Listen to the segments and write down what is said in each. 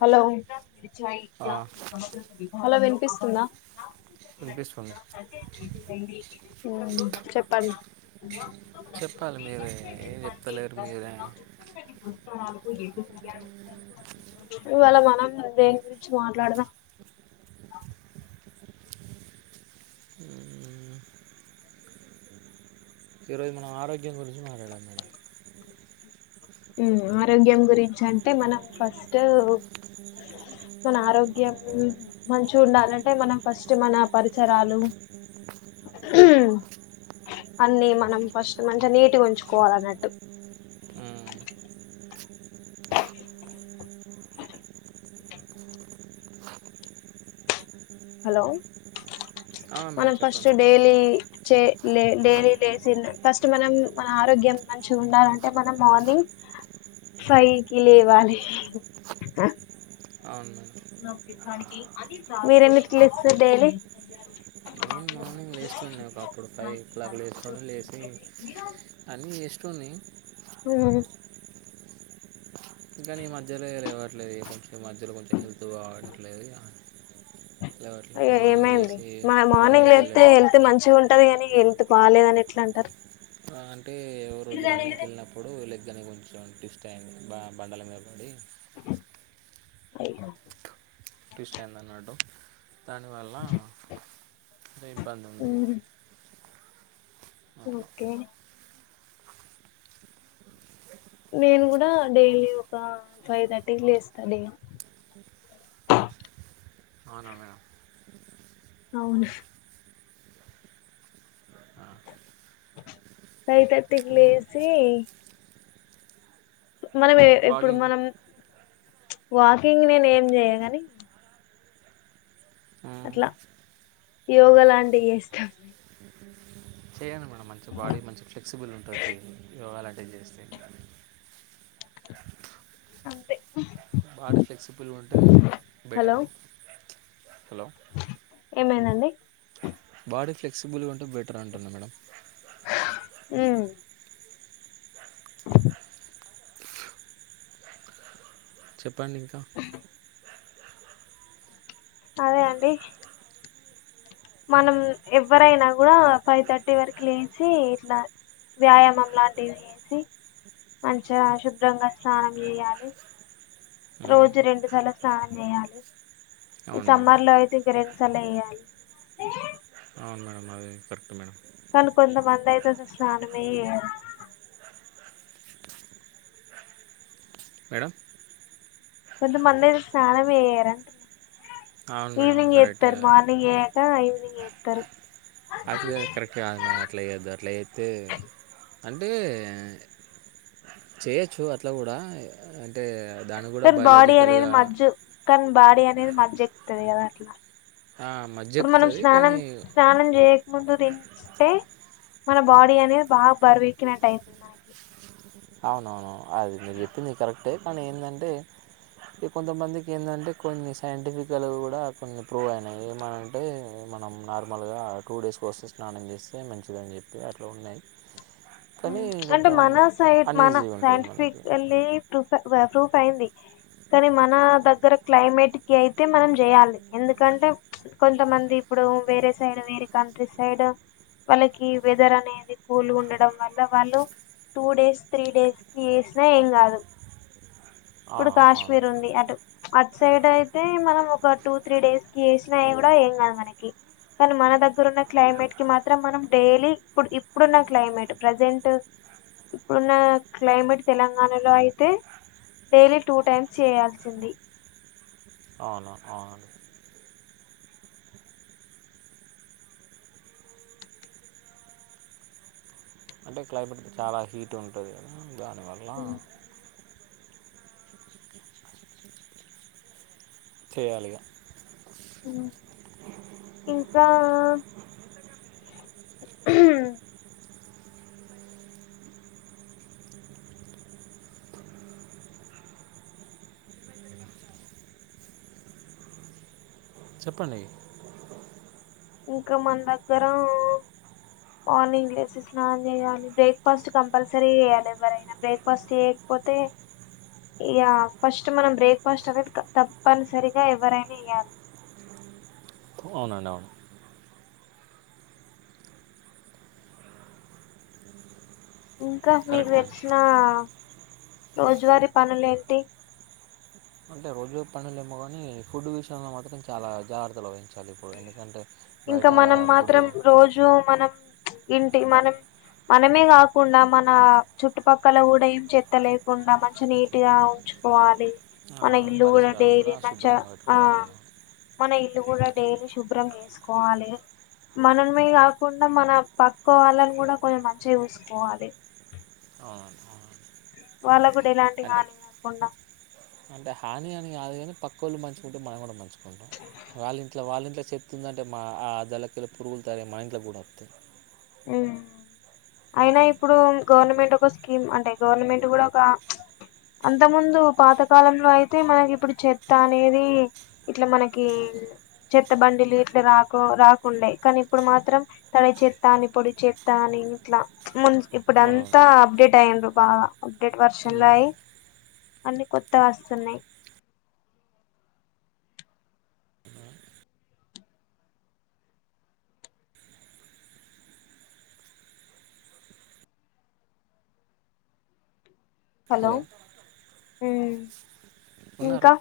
Hello చ ఆ, వి బలవ పిస్తుందా వినిపిస్తుంది మ్ చెప్పం చెప్పాలి మీరే ఏం చెప్తలేరు మీరే ఎ ఇవాళ మనం దేని గురించి మాట్లాడదాం మ్మ్. ఈరోజు మనం ఆరోగ్యం గురించి మాట్లాడాలి మేడం ఉం ఆరోగ్యం గురిం చంటే మనం ఫస్ట్ మన ఆరోగ్యం మంచిగుండాలంటే మనం ఫస్ట్ మన పరిసరాలు అన్ని మనం ఫస్ట్ మంచిగ నీట్గ్ ఉంచుకోవాలి అన్నట్టు మ్మ్. హలో ఆ, మేడం మనం ఫస్ట్ చెప్పండి డైలీ చె లే డైలీ లేచ ఫస్ట్ మనం మన ఆరోగ్యం మంచి ఉండాలంటే మనం మార్నింగ్ ఫైవ్ కి లేవాలి అవును మేడం ప్పునకిిఠాంనికి మీర ఎన్నిట్కు లేస్తరు డైలీ లేస్టోన్ని ఒకప్పుడు ఫైవ్ ఓ క్లాక్ లేస్టోన్ని లేసి అన్ని ఏస్టోన్ని ఆ కనీ ఈ మధ్యలో ఇవ్వట్లేదు కొంచెం ఈ మధ్యలో కొంచెం హెల్త్ బావొట్లేదు లేవట్లె అయ్యో మార్నింగ్ లే ఏమైంది వసి మా మార్నింగ్ రన్నింగ్కి లేతే వెళ్ళట్లె హెల్త్ మంచిగా ఉంటది కాని హెల్త్ బాలేదని ఎట్లంటారు అ అ ఎవ రోజు రన్నింగ్ కెళ్ళినప్పుడు ల కానీ కొంచెం టిఫ్ టై బా బండల మీదపడి అయ్యొ ట్యూస్టైయిందన్నట్టు దానివల్ల ఇబ్బంది ఉందిగ ఓకే నేను గుడా డైలీ ఒక ఫైవ్ థర్టీకి లేస్తండిగ అవునా మేడం అవునా ఫైతర్టికి లేసి మనం ఎ ఇప్పుడు వాకింగ్ మనం వాకింగ్ నేన్ ఏం చెయగాని అట్ల యోగ లాంటివి చేస్త చేయండి మేడం మంచి బాడీ మంచి ఫ్లెక్సిబుల్ ఉంటుంది యొగాలాంటి వి చేస్తె అంతే బాడీ ఫ్లెక్సిబుల్ ఉంటే హలో బెటరు హలో ఏమైందండి బాడీ ఫ్లెక్సిబుల్గా ఉంటే బెటర్ అంటున్నా మేడం ఉ చెప్పండి ఇంకా అదే అండి మనం ఎవ్వరైనా కూడా ఫైవ్ థర్టీ వరకు లేచి ఇట్లా వ్యాయామం లాంటివి చేసి మంచిగా శుభ్రంగా స్నానం చేయాలే మ్మ్. రోజు రెండు సార్లు స్నానం చేయాలి ఈ అవును మేడం సమ్మర్ లో అయితే ఇంక రెండు సార్లు చేయాలి కరక్ట్ మేడం కానీ కొంతమంది అయితే అసలు స్నానమే చేయరు మేడం కొంతమంది అయితే స్నానం చేయ్యరంటున్నా అవును మేడం ఈవనింగ్ కరెక్ట్ చేతారు మార్నింగ్ ఏయాక ఈవనింగ్ ఏతరూ అది అది కరెక్ట్ కాదు మేడం అట్లా ఏయ్యద్దు అట్లా ఏతే అంటే చేయచ్చు అట్లా కూడా అంటే దాన్ని కూడా సార్ బాడీ అనేది బయలాజికల్‌గా మజు కనీ బాడీ అన్ మజ్జ్ ఎక్కుతాది కదా అట్లా ఆ మజ్జ ఎకుతుంది కానీ ముందు తింటే మన బాడీ అనేది బాగా బరువెక్కినట్టు అయితుంది నాకి అవునవును అది మీరు చెప్పింది కరెక్టే కానీ ఏంటంటే ఇ కొంతమందికి ఏంటంటే కొన్ని సైంటిఫికలు కూడా కొన్ని ప్రూవ్ అయినాయి ఏమని అంటే మనం నార్మల్గా టూ డేస్ కోస్తే స్నానం చేస్తే మంచిదని చెప్పి అట్లా ఉన్నాయి తని అంటే కొంచంచం మన సైడ్ మన సైంటిఫిక్ అ ప్రూఫ ప్రూఫ్ అయింది కానీ మన దగ్గర క్లైమేట్ కి అయితే మనం చేయాలి ఎందుకంటే కొంత మంది ఇప్పుడు వేరే సైడ్ వేరే కంట్రీ సైడ్ వాళ్ళకి వెదర్ అనేది కూల్ ఉండడం ఇ వాళ్ళు టూ డేస్ త్రీ డేస్ కి వేసినా ఏం కాదు ఆ! ఇప్పుడు అవును. కాశ్మీర్ ఉంది అటు అట్ సైడ్ అయితే మనం ఒక టూ త్రీ డేస్ కి వేసినా కూడా ఏం కదు మనకి కానీ మన దగ్గర ఉన్న క్లైమేట్ కి మాత్రం మనం డైలీ ఇప్పుడు ఇప్పుడున్న క్లైమేట్ ప్రజెంట్ ఇప్పుడున్న క్లైమేట్ తెలంగాణలో అయితే డైలీ టూ టైమ్స్ చేయాల్సింది అవునా అవును అంటే క్లైమేట్ చాలా హీట్ ఉంటుదిద దాని వాళ్ళ చేయాలిగా ఇంకా హ్మ్ చెప్పండి ఇంకా మన దగ్గర మార్నింగ్ లేసి స్నాన్ చేయాలి బ్రేక్ఫాస్ట్ కంపల్సరీ చేయాలి ఎవరైనా బ్రేక్ఫాస్ట్ చేయకపోతే ఇ ఫస్ట్ మనం బ్రేక్ఫాస్ట్ అనేది తప్పనిసరిగా ఎవరైనా వయాలి అవునువను ఇంకా మీకు కరెక్ట్ అండి తెచ్చిన రోజువారీ పనులేంటి అంటే రోజు పనులు ఏమో కానీ ఫుడ్ విషయంలో మాత్రం చాలా జాగ్రత్తలు వహిం చాలి ఇప్పుడు ఎందుకంటే ఇంకా బయట మనం ఫుడ్ మాత్రం రోజు మనం ఇంటి మనం మనమే గాకుండా మన చుట్టుపక్కల గూడా ఏం చెత్త లేకుండా మంచి నీట్ గా ఉంచుకోవాలి మన ఇల్లు గూడా పరిసరాలు డైలీ కూడా మంచిగా శుభ్రంగా ఆ పెట్టుకోవాలి అవును మన ఇల్ డైలీ శుభ్రం జేసుకోవాలే మనమే గాకుండా మన పక్క వాళ్ళని గూడా కొంచెం మంచిగా జూసుకోవాలె అవునండి అవునండి వాళ్ళ గూడా ఎలాంటి అంటే హానీ గాకుండా అంటే హాని అని గాదు గానీ పక్క వాళ్ళు మంచుకుంటే మనం కూడా మంచుకుంటాం వాళ్ళ ఇంట్లో వాళ్ళ ఇంట్లో చెప్తుందింటే మా ఆ దలకిళ్ళ పురుగులు తయ మన ఇంట్లో కూడా వతాయి ఉ అయినా ఇప్పుడు గవర్నమెంట్ ఒక స్కీమ్ అంటే గవర్నమెంట్ కూడా ఒక అంత ముందు పాతకాలంలో అయితే మనకి ఇప్పుడు చెత్త అనేది ఇట్లా మనకి చెత్త బండిలు ఇట్లా రాకు రాకుండే కానీ ఇప్పుడు మాత్రం తడ చె త్తాని పొడి చేత్త అని ఇంట్లా ము ఇప్పుడు అవునవును అంతా అప్డేట్ అయి్యండ్రు బాగా అప్డేట్ వర్షన్ లో ఉమ్. అయి అన్ని కొత్తగా వస్తున్నాయి్ హలో ఉ ఉన్నారా ఇంకా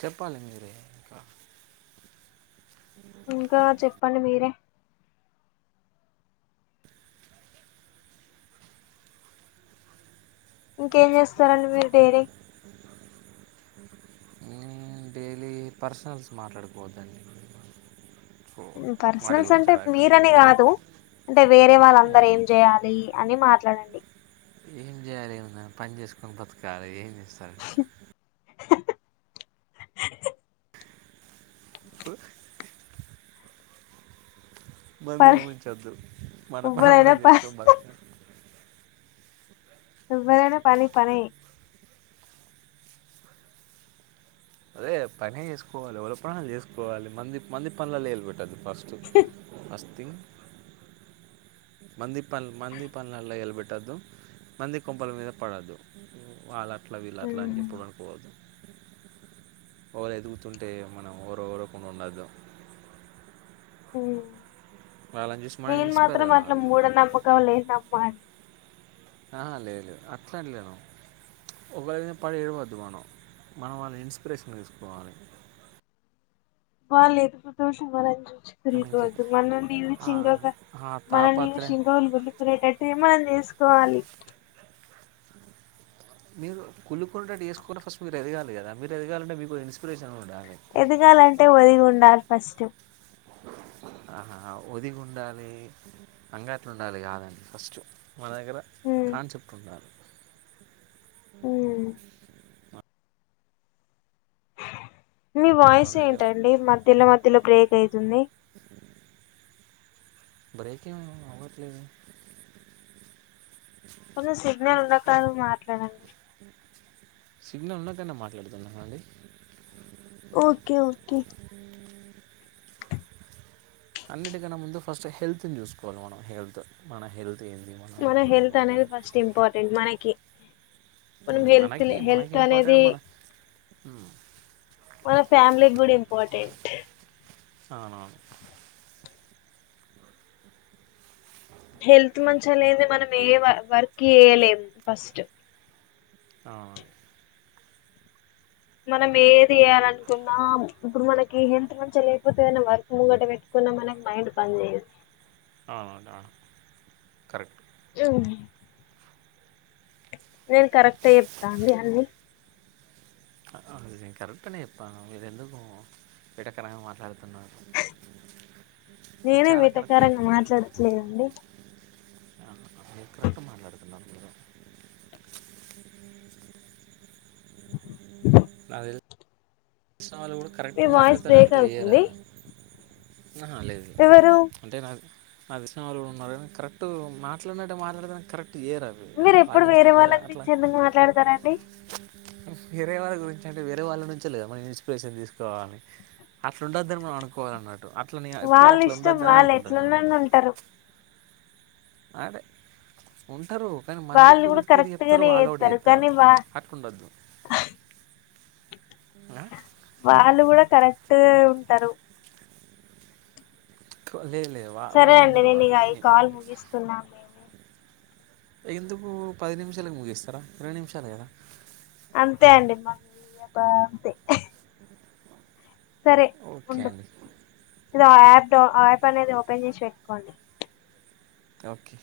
చెప్పాలి మీరే ఇంకా ఇంకా చెప్పండి మీరే ఇంకేం జేస్తారండి మీరు డైరీ డైలీ పర్సనల్స్ మాట్లాడుకోవద్ద పర్సనల్స్ అంటే మీరని గాదు అంటే వేరే వాళ్ళందర ఏం చేయాలి అని మాట్లాడండి ఏం జేయాలి ఏమన్నా పని జేసుకుని బతకాలి ఏం చేస్తాలి సరే ప మందుని ముంచొద్దు మన పని ఎవ్వరైనా మనం జేసుకోని ప బతు ఎవ్వరనా పని పని అదే పనే జేసుకోవాలి ఎవల పనాలు జేసుకోవాలి మంది మంది పనుల ఏళ పెట్టద్దు ఫస్టు అ ంగ్ మంది పల్ మంది పన్లల్లా ఇల్బెట్ ట్ట మంది కొంపల మీద పడద్దు వాళ్ళ అట్లా వీళ్ళ అలాని చెప్పుడు అనుకోవద్దు ఎవరు ఎదుగుతుంటే మనం వరు రకుండా ఉండదు పోవు చూసి మనం నేను ఇన్స్పైర్ మాత్రం అట్లా కావాలి మూఢ నమ్మకం లే నమ్మకం పాట్ ఆ లేదులేదు అట్లాంటి లే ఒకవ పడేయవద్దు మనం మనం వాళ్ళని ఇన్స్పిరేషన్ తీసుకోవాలి వాళ్లు ఇంకొక విషయంలో ఐనా కానీ ఇంకెక్- లుకోవద్దు మనల్ ఆ- నీవుంకో ఆ మనల్ నీవు తాపత్రయం సింకోలు ఉలుకునేటట్టటు మనం చే సుకోవాలి మీరు కులుకుంటేటుేసుకుొ ఫస్ట్ మీరు ఎదగాలి కదా మీరు ఎదగాలింటే మీకు ఇన్స్పిరేషన్గా ఉండాలి ఎదగాలంటే ఒదిగి ఉండాలి ఫస్ట్ ఆహా ఒదిగి ఉండాలి అంగట్లు ఉండాలి కాదండి ఫస్ట్ మాన దగ్గర కాన్సెప్ట్ ఉండాలి అ మీ వాయిస్ మన దగ్గర ఏంటండి మధ్యలో మధ్యలో బ్రేక్ అయితుంది బ్రేక్ేమో అవ్వట్లేదు కొన్ని సిగ్నల్ ఉండ కాదు మాట్లాడండి సిగ్నల్ ఉన్నకనా మాట్లాడుతున్నా అండి ఓకే ఓకే ఆ అన్నిటికన్నా ముందు ఫస్ట్ హెల్త్ని చూసుకోవాలి మనం హెల్త్ మన హెల్త్ ఏంది మనం మన ఎట్లున్నాం హెల్త్ అనేది ఏందని ఫస్ట్ ఇంపార్టెంట్ మనకి మనం మ్, హెల్త్ హెల్త్ అనేది అ మన ఫ్యామిలీ కూడా ఇంపార్టెంట్ అవునవును హెల్త్ మంచి అ లేది మనం ఏ వర్క్ చేయలేము ఫస్ట్ అవును మనం ఏది చేయాలనుకున్నా ఇప్పుడు మనకి ఎంత మంచిో లేకపోతే ఏదైనా వర్క్ ముంగట పెట్టుకున్నా మనకి మైండ్ బంద్ చేయ్యంది అవునట కరెక్ట్ అ నేను కరెక్ట్ చెప్తా అండి అన్నీ అ కరెక్నే ఇప్ప ఇది ఎందుకు విడకరంగా మాట్లాడ మీరు నేనే మీ చాలా కరెక్ట్ ప్రకారంగా మాట్లాడలేదండి అ కరక్ట్ మాట్లాెడుతుం అ వాళ్ళు కూడా మీ కరెక్ట్గా వాయిస్ మాట్లాడతార బ్రేక్ అవుతుంది చేయరారు లేదు ఎవరు అంతే నాకు అదిష్ట వాళు కూడా ఉన్నారు కానీ కరెక్ట్ మాట్లాడినట్టే మాట్లాడతే కరెక్ట్ చేయరు అవి అన్నీ మీరు ఎప్పుడు పాటించరు వేరే మీరు వాళ్ళ అట్లా గురించి ఎందుకు మాట్లాడతారండి వేరే వాళ్ళ గురించి అంటే వేరే వాళ్ళ నుంచే మనం ఇన్స్పిరేషన్ తీసుకోవాలి అట్లా ఉండొద్దని మనం అనుకోవాల అన్నట్టు వాళ్ళ ఇష్టం వాళ్ళు ఎట్లన్నాని ఉంటారు ఆడే ఉంటారు కానీ వాళ్ళు మందికి కూడా ఒక తిరిగి కరెక్ట్ చెప్తారు గానే వాళ్ళవాడ చేస్తారు కానీ వా అటు ఉండద్దు ఆ వాళ్ళు కూడా కరెక్ట్ ఉంటారు లేదు లేదు వా- సరే వాళ్ళు అండి ఉండరు నేను వాళ్ళు ఇక అవి కాల్ అంటే ముగిస్తున్నాను నేను ఎందుకు పది నిమిషాలకు ముగిస్తారా రెండు నిమిషాలు కదా అంతే అండి మమ్మీ అబా అంతే సరే ఉండ ఓకే అండి ఇది ఆ యాప్ యాప్ అనేది ఓపెన్ చేసి పెట్టుకోండి ఓకే